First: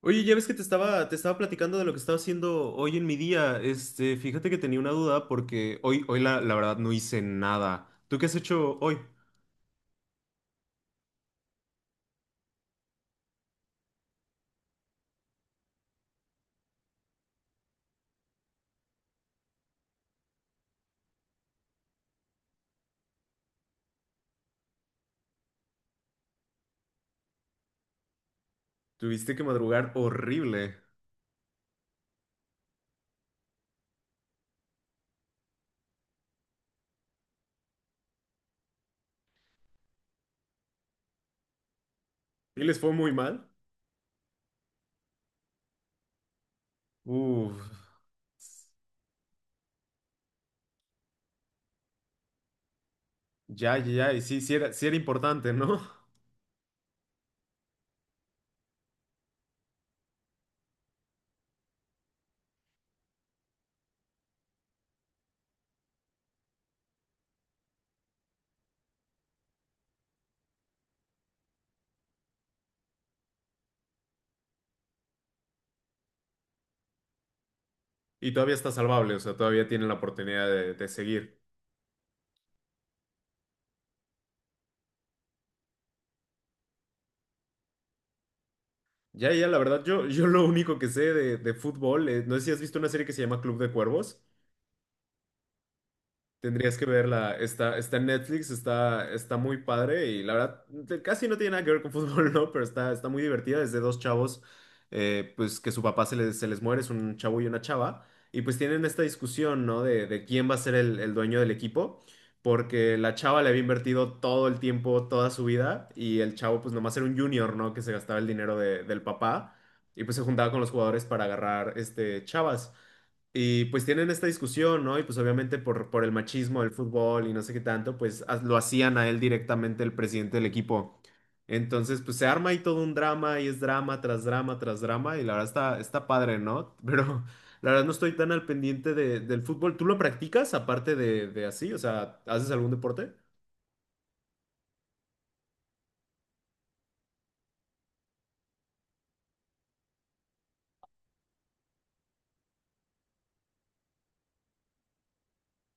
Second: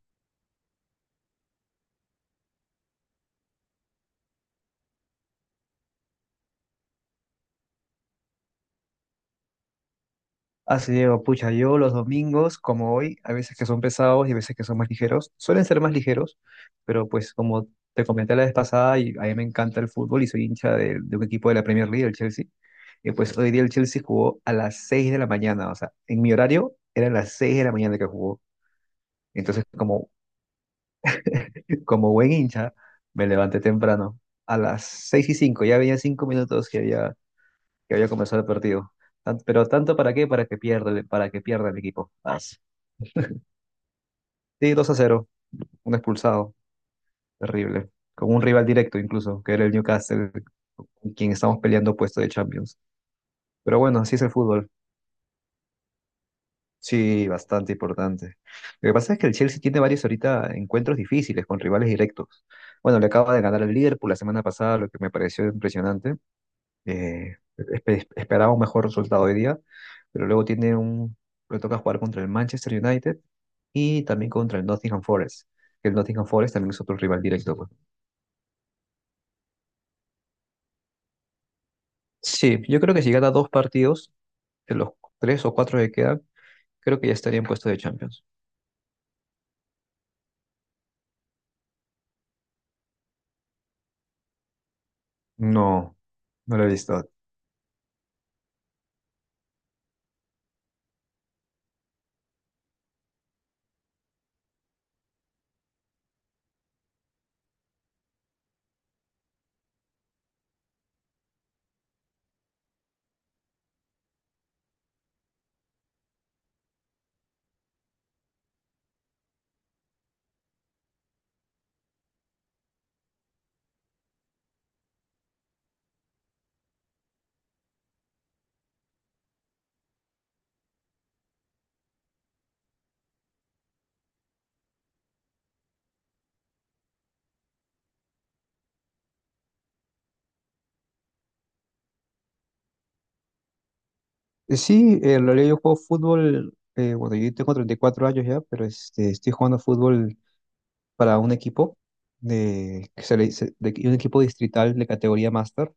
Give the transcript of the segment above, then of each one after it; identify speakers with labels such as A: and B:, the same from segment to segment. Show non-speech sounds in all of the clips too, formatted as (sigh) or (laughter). A: Oye, ya ves que te estaba platicando de lo que estaba haciendo hoy en mi día. Fíjate que tenía una duda porque hoy la verdad no hice nada. ¿Tú qué has hecho hoy?
B: Así Diego, pucha, yo los domingos, como hoy, a veces que son pesados y a veces que son más ligeros, suelen ser más ligeros, pero pues como te comenté la vez pasada, y a mí me encanta el fútbol y soy hincha de un equipo de la Premier League, el Chelsea, y pues hoy día el Chelsea jugó a las 6 de la mañana, o sea, en mi horario eran las 6 de la mañana que jugó,
A: Tuviste que
B: entonces
A: madrugar horrible.
B: como buen hincha me levanté temprano, a las 6:05. Ya había 5 minutos que que había comenzado el partido. Pero tanto para qué, para que pierda, para que pierda el equipo. Ah.
A: ¿Y les fue muy mal?
B: Sí, 2-0, un expulsado,
A: Uf,
B: terrible. Con un rival directo incluso, que era el Newcastle, con quien estamos peleando puesto de Champions.
A: ya,
B: Pero
A: ya,
B: bueno,
A: ya.
B: así
A: Y
B: es el
A: sí, sí
B: fútbol.
A: era, sí era importante, ¿no?
B: Sí, bastante importante. Lo que pasa es que el Chelsea tiene varios ahorita encuentros difíciles con rivales directos. Bueno, le acaba de ganar al Liverpool la semana pasada, lo que me pareció impresionante. Esperaba un mejor resultado hoy día, pero luego tiene un... Le toca jugar contra el Manchester United y también contra el Nottingham Forest. El Nottingham Forest también es otro rival directo, pues.
A: (laughs) Y todavía está salvable, o sea, todavía tienen la oportunidad de seguir.
B: Sí, yo creo que si gana dos partidos, de los tres o cuatro que quedan, creo que ya estaría en puesto de Champions.
A: Ya, ya, la verdad, yo lo único que sé de fútbol, no sé si has visto una serie que se llama Club de Cuervos.
B: No, no lo he
A: Tendrías que
B: visto.
A: verla. Está, está en Netflix, está, está muy padre, y la verdad casi no tiene nada que ver con fútbol, (laughs) ¿no? Pero está, está muy divertida. Es de dos chavos, pues que su papá se les muere. Es un chavo y una chava. Y pues tienen esta discusión, ¿no? De quién va a ser el dueño del equipo, porque la chava le había invertido todo el tiempo, toda su vida, y el chavo pues nomás era un junior, ¿no? Que se gastaba el dinero del papá y pues se juntaba con los jugadores para agarrar chavas. Y pues tienen esta discusión, ¿no? Y pues obviamente por el machismo del fútbol y no sé qué tanto, pues lo hacían a él directamente el presidente del equipo. Entonces, pues se arma ahí todo un drama, y es drama tras drama tras drama, y la verdad está, está padre, ¿no? (laughs) Pero la verdad no estoy tan al pendiente del fútbol. ¿Tú lo practicas aparte de así? O sea, ¿haces algún deporte?
B: Sí, en realidad yo juego fútbol, bueno, yo tengo 34 años ya, pero estoy jugando fútbol para un equipo, de, que se le dice- de un equipo distrital de categoría máster.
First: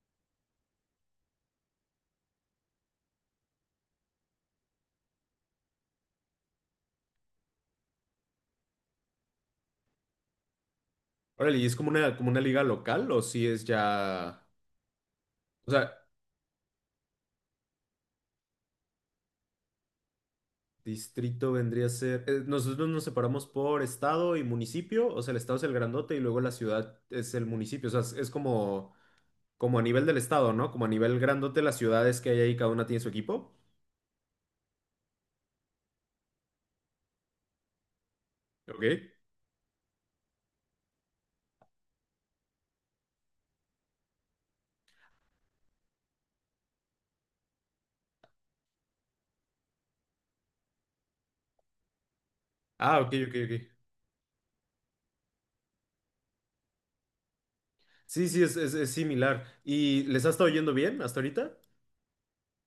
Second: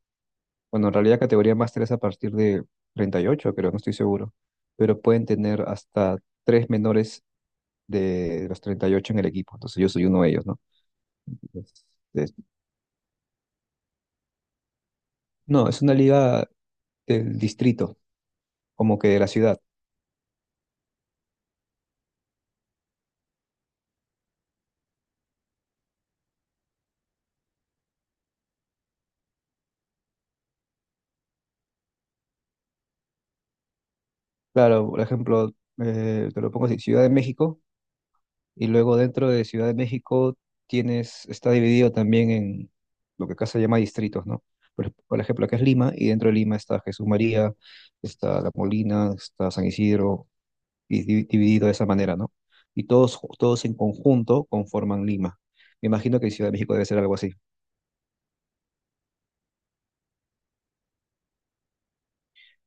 B: Bueno, en realidad categoría máster es a partir de 38, creo, no estoy seguro, pero pueden tener hasta tres menores de los 38 en el equipo, entonces yo soy uno de ellos, ¿no?
A: Órale, ¿y es como una liga local, o si es ya...
B: No,
A: O
B: es
A: sea,
B: una liga del distrito, como que de la ciudad.
A: distrito vendría a ser. Eh, nosotros nos separamos por estado y municipio. O sea, el estado es el grandote y luego la ciudad es el municipio. O sea, es como, como a nivel del estado, ¿no? Como a nivel grandote, las ciudades que hay ahí, cada una tiene su equipo.
B: Claro, por ejemplo, te lo pongo así, Ciudad de México, y luego
A: Ok.
B: dentro de Ciudad de México tienes, está dividido también en lo que acá se llama distritos, ¿no? Por ejemplo, acá es Lima, y dentro de Lima está Jesús María, está La Molina, está San Isidro, y dividido de esa manera, ¿no? Y
A: Ah, ok,
B: todos,
A: ok, ok.
B: todos en conjunto conforman Lima. Me imagino que Ciudad de México debe ser algo así.
A: Sí, sí, es similar. ¿Y les ha estado yendo bien hasta ahorita?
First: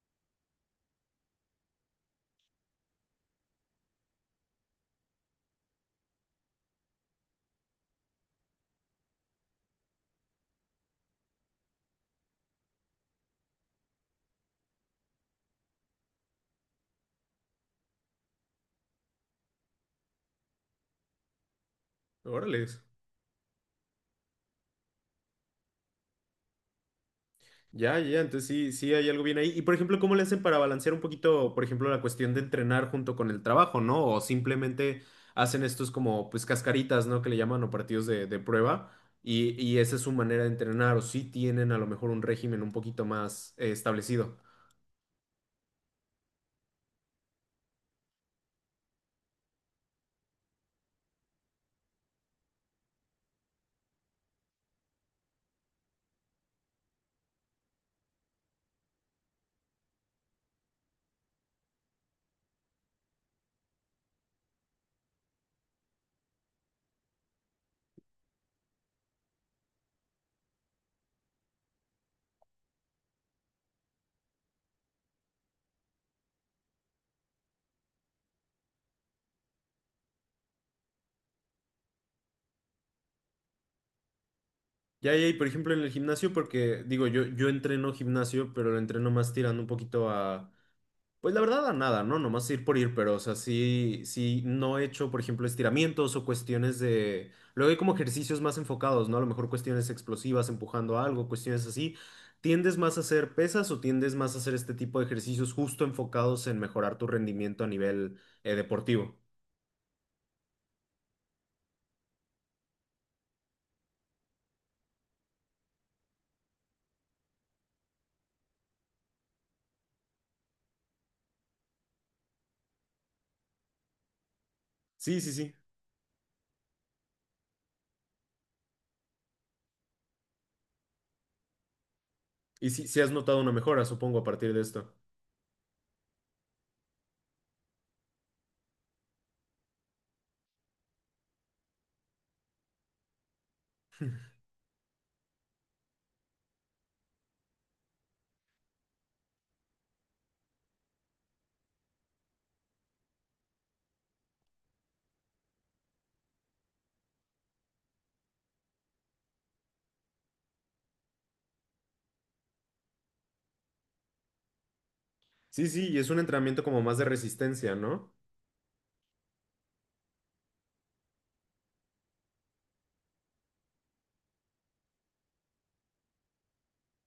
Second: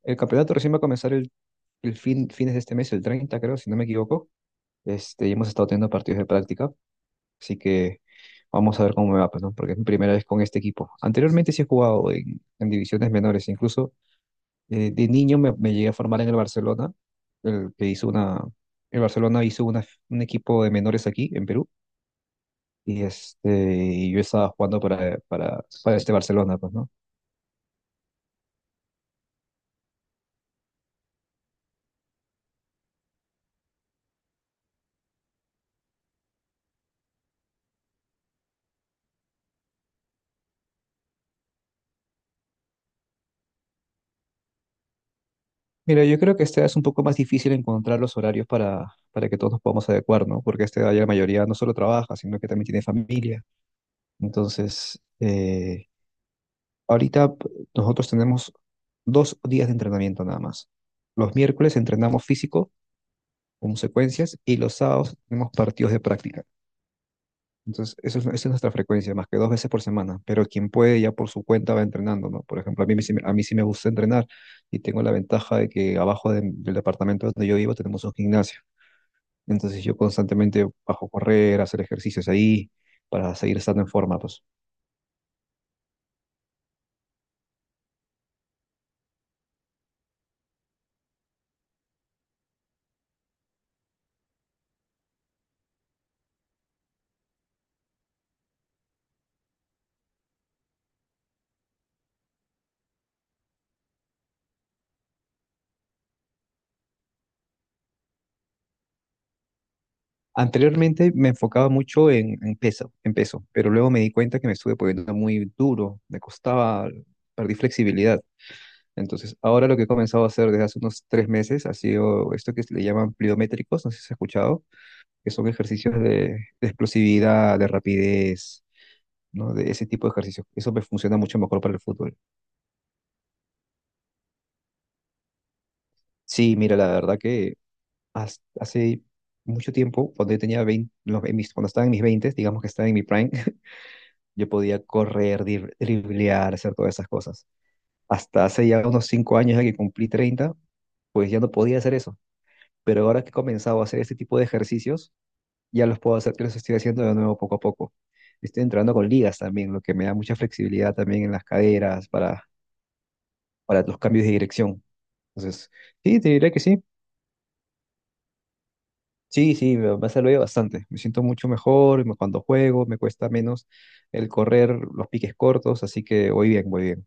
B: El campeonato recién va a comenzar fines de este mes, el 30, creo, si no me equivoco. Y hemos estado teniendo partidos de práctica, así que vamos a ver cómo me va, pues, ¿no? Porque es mi primera vez con este equipo. Anteriormente sí he jugado en divisiones menores, incluso de niño me llegué a formar en el Barcelona, el que hizo una, el Barcelona hizo un equipo de menores aquí en Perú,
A: Órale.
B: y y yo estaba jugando para este Barcelona, pues, ¿no?
A: Ya, ya, entonces sí, sí hay algo bien ahí. Y por ejemplo, ¿cómo le hacen para balancear un poquito, por ejemplo, la cuestión de entrenar junto con el trabajo, ¿no? O simplemente hacen estos como, pues, cascaritas, ¿no? Que le llaman, o partidos de prueba. Y esa es su manera de entrenar, o sí tienen a lo mejor un régimen un poquito más, establecido.
B: Mira, yo creo que este es un poco más difícil encontrar los horarios para que todos nos podamos adecuar, ¿no? Porque ya la mayoría no solo trabaja, sino que también tiene familia. Entonces, ahorita p- nosotros tenemos 2 días de entrenamiento nada más. Los miércoles entrenamos físico con secuencias y los sábados tenemos partidos de práctica. Entonces, esa es nuestra frecuencia, más que 2 veces por semana. Pero quien puede ya por su cuenta va entrenando, ¿no? Por ejemplo, a mí, a mí sí me gusta entrenar y tengo la ventaja de que abajo del departamento donde yo vivo tenemos un gimnasio. Entonces, yo constantemente bajo a correr, a hacer ejercicios ahí para seguir estando en forma, pues.
A: Ya, ya, y por ejemplo en el gimnasio, porque digo, yo entreno gimnasio, pero lo entreno más tirando un poquito a... Pues la verdad, a nada, ¿no? Nomás ir por ir, pero, o sea, sí, sí, no he hecho, por ejemplo, estiramientos o cuestiones de... Luego hay como ejercicios más enfocados, ¿no? A lo mejor cuestiones explosivas, empujando algo, cuestiones así. ¿Tiendes más a hacer pesas o tiendes más a hacer este tipo de ejercicios justo enfocados en mejorar tu rendimiento a nivel, deportivo?
B: Anteriormente me enfocaba mucho en peso, en peso, pero luego me di cuenta que me estuve poniendo muy duro, me costaba, perdí flexibilidad. Entonces, ahora lo que he comenzado a hacer desde hace unos 3 meses ha sido esto que se le llaman pliométricos, no sé si has escuchado,
A: Sí,
B: que
A: sí,
B: son
A: sí.
B: ejercicios de explosividad, de rapidez, ¿no? De ese tipo de ejercicios. Eso me funciona mucho mejor para el fútbol.
A: Y sí, sí has notado una mejora, supongo, a partir de esto.
B: Sí, mira, la verdad que hace mucho tiempo, cuando yo tenía 20, cuando estaba en mis 20, digamos que estaba en mi prime. Yo podía correr, driblear, hacer todas esas cosas. Hasta hace ya unos 5 años, ya que cumplí 30, pues ya no podía hacer eso. Pero ahora que he comenzado a hacer este tipo de ejercicios, ya los puedo hacer, los estoy haciendo de nuevo poco a poco. Estoy entrando con ligas también, lo que me da mucha flexibilidad también en las caderas para los cambios de dirección.
A: Sí,
B: Entonces,
A: sí, y es un
B: sí, te diré que
A: entrenamiento como
B: sí.
A: más de resistencia, ¿no?
B: Sí, sí, me ha servido bastante. Me siento mucho mejor cuando juego, me cuesta menos el correr los piques cortos, así que voy bien, voy bien.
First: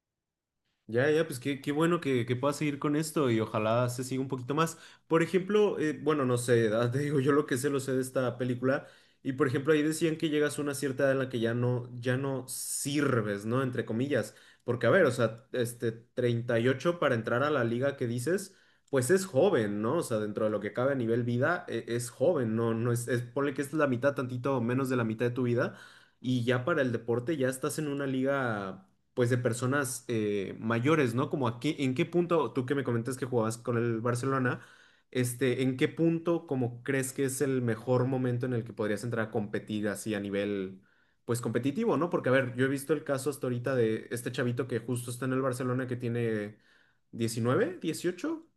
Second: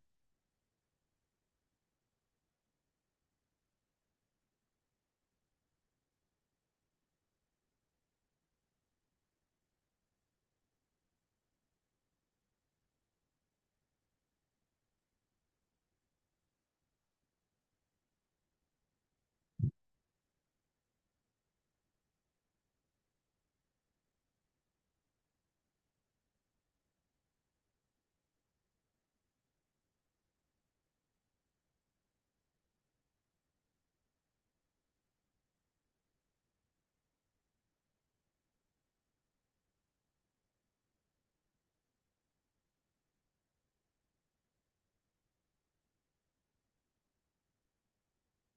A: Ya, ya, pues qué, qué bueno que puedas seguir con esto y ojalá se siga un poquito más. Por ejemplo, bueno, no sé, (laughs) ah, te digo, yo lo que sé lo sé de esta película, y por ejemplo ahí decían que llegas a una cierta edad en la que ya no, ya no sirves, ¿no? Entre comillas. Porque a ver, o sea, 38 para entrar a la liga que dices, pues es joven, ¿no? O sea, dentro de lo que cabe a nivel vida, es joven, ¿no? No es, es, ponle que es la mitad, tantito menos de la mitad de tu vida, y ya para el deporte ya estás en una liga pues de personas, mayores, ¿no? Como aquí. ¿En qué punto, tú que me comentas que jugabas con el Barcelona, en qué punto como crees que es el mejor momento en el que podrías entrar a competir así a nivel, pues competitivo, ¿no? Porque a ver, yo he visto el caso hasta ahorita de este chavito que justo está en el Barcelona que tiene 19, 18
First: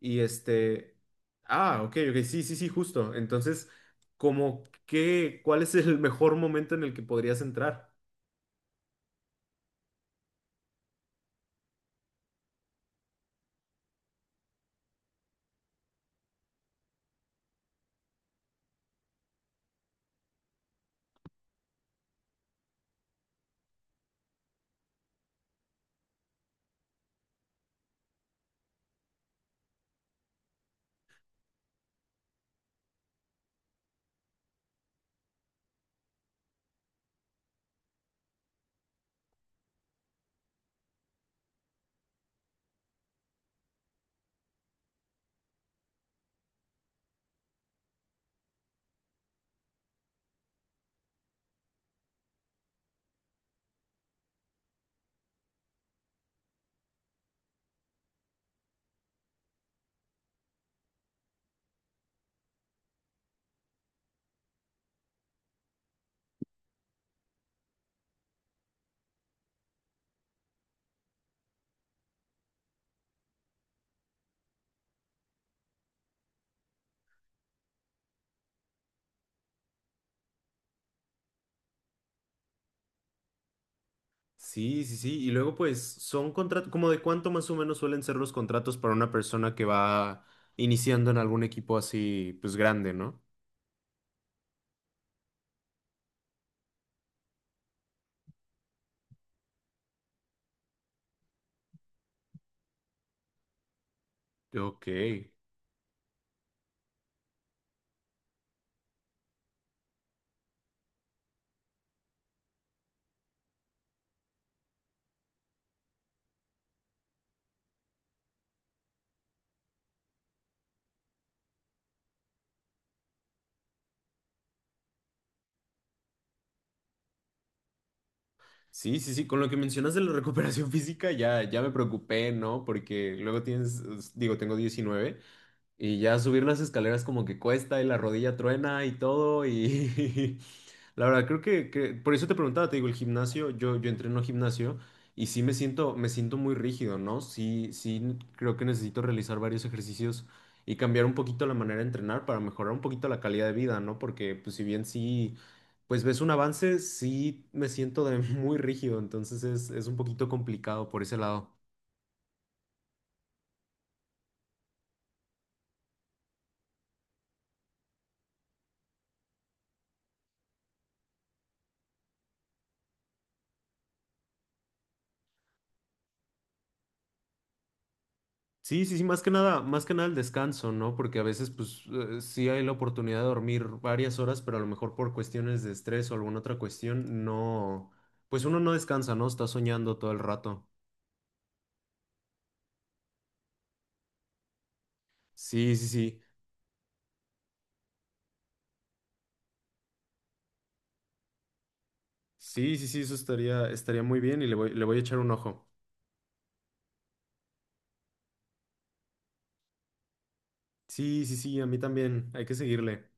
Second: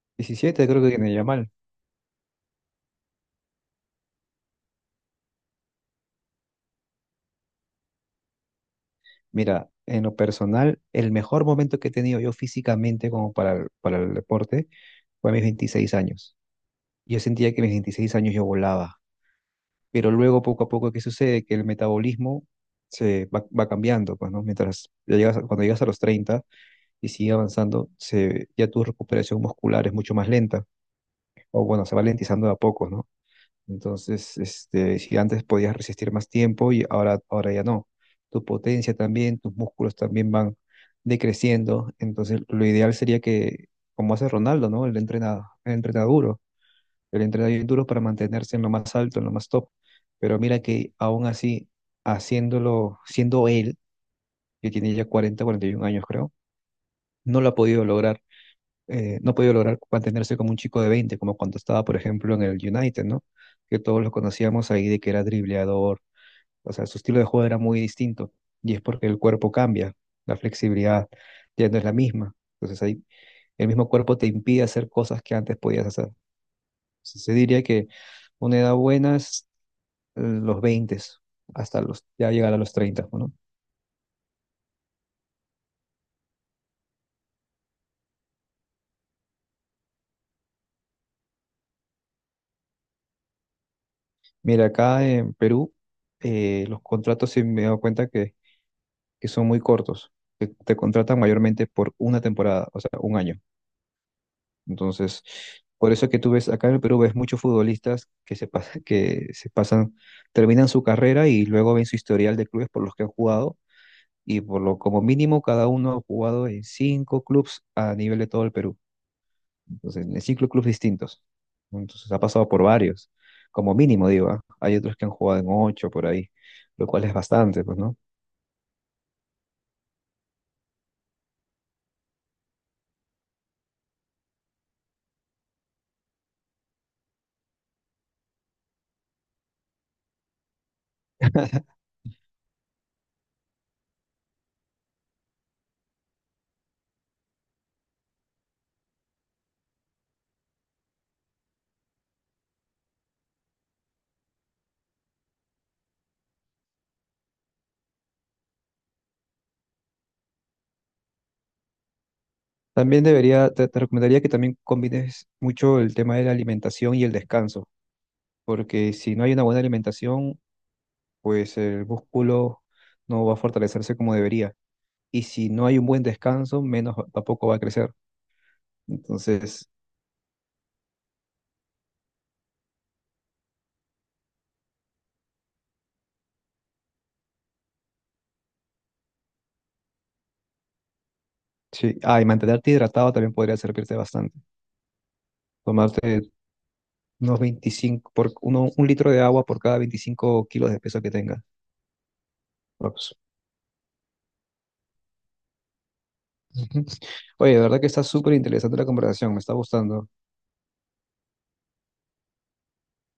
A: y
B: 17, creo que
A: este,
B: tiene ya.
A: ah, ok, ok, sí, sí, sí, justo. Entonces, como que, ¿cuál es el mejor momento en el que podrías entrar?
B: Mira, en lo personal, el mejor momento que he tenido yo físicamente como para el deporte fue a mis 26 años. Yo sentía que a mis 26 años yo volaba, pero luego poco a poco, ¿qué sucede? Que el metabolismo va cambiando, pues, ¿no? Mientras ya llegas, cuando llegas a los 30 y sigue avanzando, ya tu recuperación muscular es mucho más lenta, o bueno, se va lentizando de a poco, ¿no? Entonces, si antes podías resistir más tiempo y ahora ya no. Tu potencia también, tus músculos también van decreciendo. Entonces, lo ideal sería que, como hace Ronaldo, ¿no? Él entrena duro, él entrena bien duro para mantenerse en lo más alto, en lo más top. Pero mira que aún así, haciéndolo, siendo él, que tiene ya cuarenta y 41 años, creo, no lo ha podido lograr no ha podido lograr mantenerse como un chico de 20 como cuando estaba, por ejemplo, en el United, ¿no? Que todos lo conocíamos ahí de que era dribleador, o sea, su estilo de juego era muy distinto y es porque el cuerpo cambia, la flexibilidad ya no es la misma. Entonces ahí el mismo cuerpo te impide hacer cosas que antes podías hacer. Entonces, se diría que una edad buena es los 20 hasta los, ya llegar a los 30, ¿no?
A: Sí, sí, sí. Y luego, pues, son contratos, como de cuánto más o menos suelen ser los contratos para una persona que va iniciando en algún equipo así, pues, grande, ¿no?
B: Mira, acá en Perú, los contratos, sí me he dado cuenta que son muy cortos. Te contratan mayormente por una temporada, o sea, un año.
A: Ok.
B: Entonces, por eso es que tú ves acá en el Perú, ves muchos futbolistas que se pasan, terminan su carrera y luego ven su historial de clubes por los que han jugado y por lo como mínimo cada uno ha jugado en cinco clubes a nivel de todo el Perú. Entonces, en cinco clubes distintos. Entonces, ha pasado por varios, como mínimo, digo, ¿ah? Hay otros que han jugado en ocho por ahí, lo cual es bastante, pues, ¿no?
A: Sí, sí, sí. Con lo que mencionas de la recuperación (laughs) física, ya, ya me preocupé, ¿no? Porque luego tienes, digo, tengo 19. Y ya subir las escaleras como que cuesta y la rodilla truena y todo. Y (laughs) la verdad, creo por eso te preguntaba, te digo, el gimnasio, yo entreno gimnasio, y sí me siento muy rígido, ¿no? Sí, sí, creo que necesito realizar varios ejercicios y cambiar un poquito la manera de entrenar para mejorar un poquito la calidad de vida, ¿no? Porque pues si bien sí, pues ves un avance, sí me siento de (laughs) muy rígido. Entonces es un poquito complicado por ese lado.
B: También debería, te recomendaría que también combines mucho el tema de la alimentación y el descanso, porque si no hay una buena alimentación, pues el músculo no va a fortalecerse como debería. Y si no hay un buen descanso, menos tampoco va a crecer.
A: Sí, sí, sí,
B: Entonces,
A: más que nada el descanso, ¿no? Porque a veces, pues, sí hay la oportunidad de dormir varias horas, pero a lo mejor por cuestiones de estrés o alguna otra cuestión, no, pues uno no descansa, ¿no? Está soñando todo el rato.
B: sí. Ah, y mantenerte hidratado también podría servirte bastante.
A: Sí, sí, sí.
B: Tomarte unos un litro de agua por cada 25 kilos de peso que tengas.
A: Sí, sí, sí,
B: Ups.
A: eso estaría, estaría muy bien, y le voy a echar un ojo.
B: Ujú. (laughs) Oye, de verdad que está súper interesante la conversación, me está gustando.
A: Sí, sí, sí, a mí también. Hay que seguirle.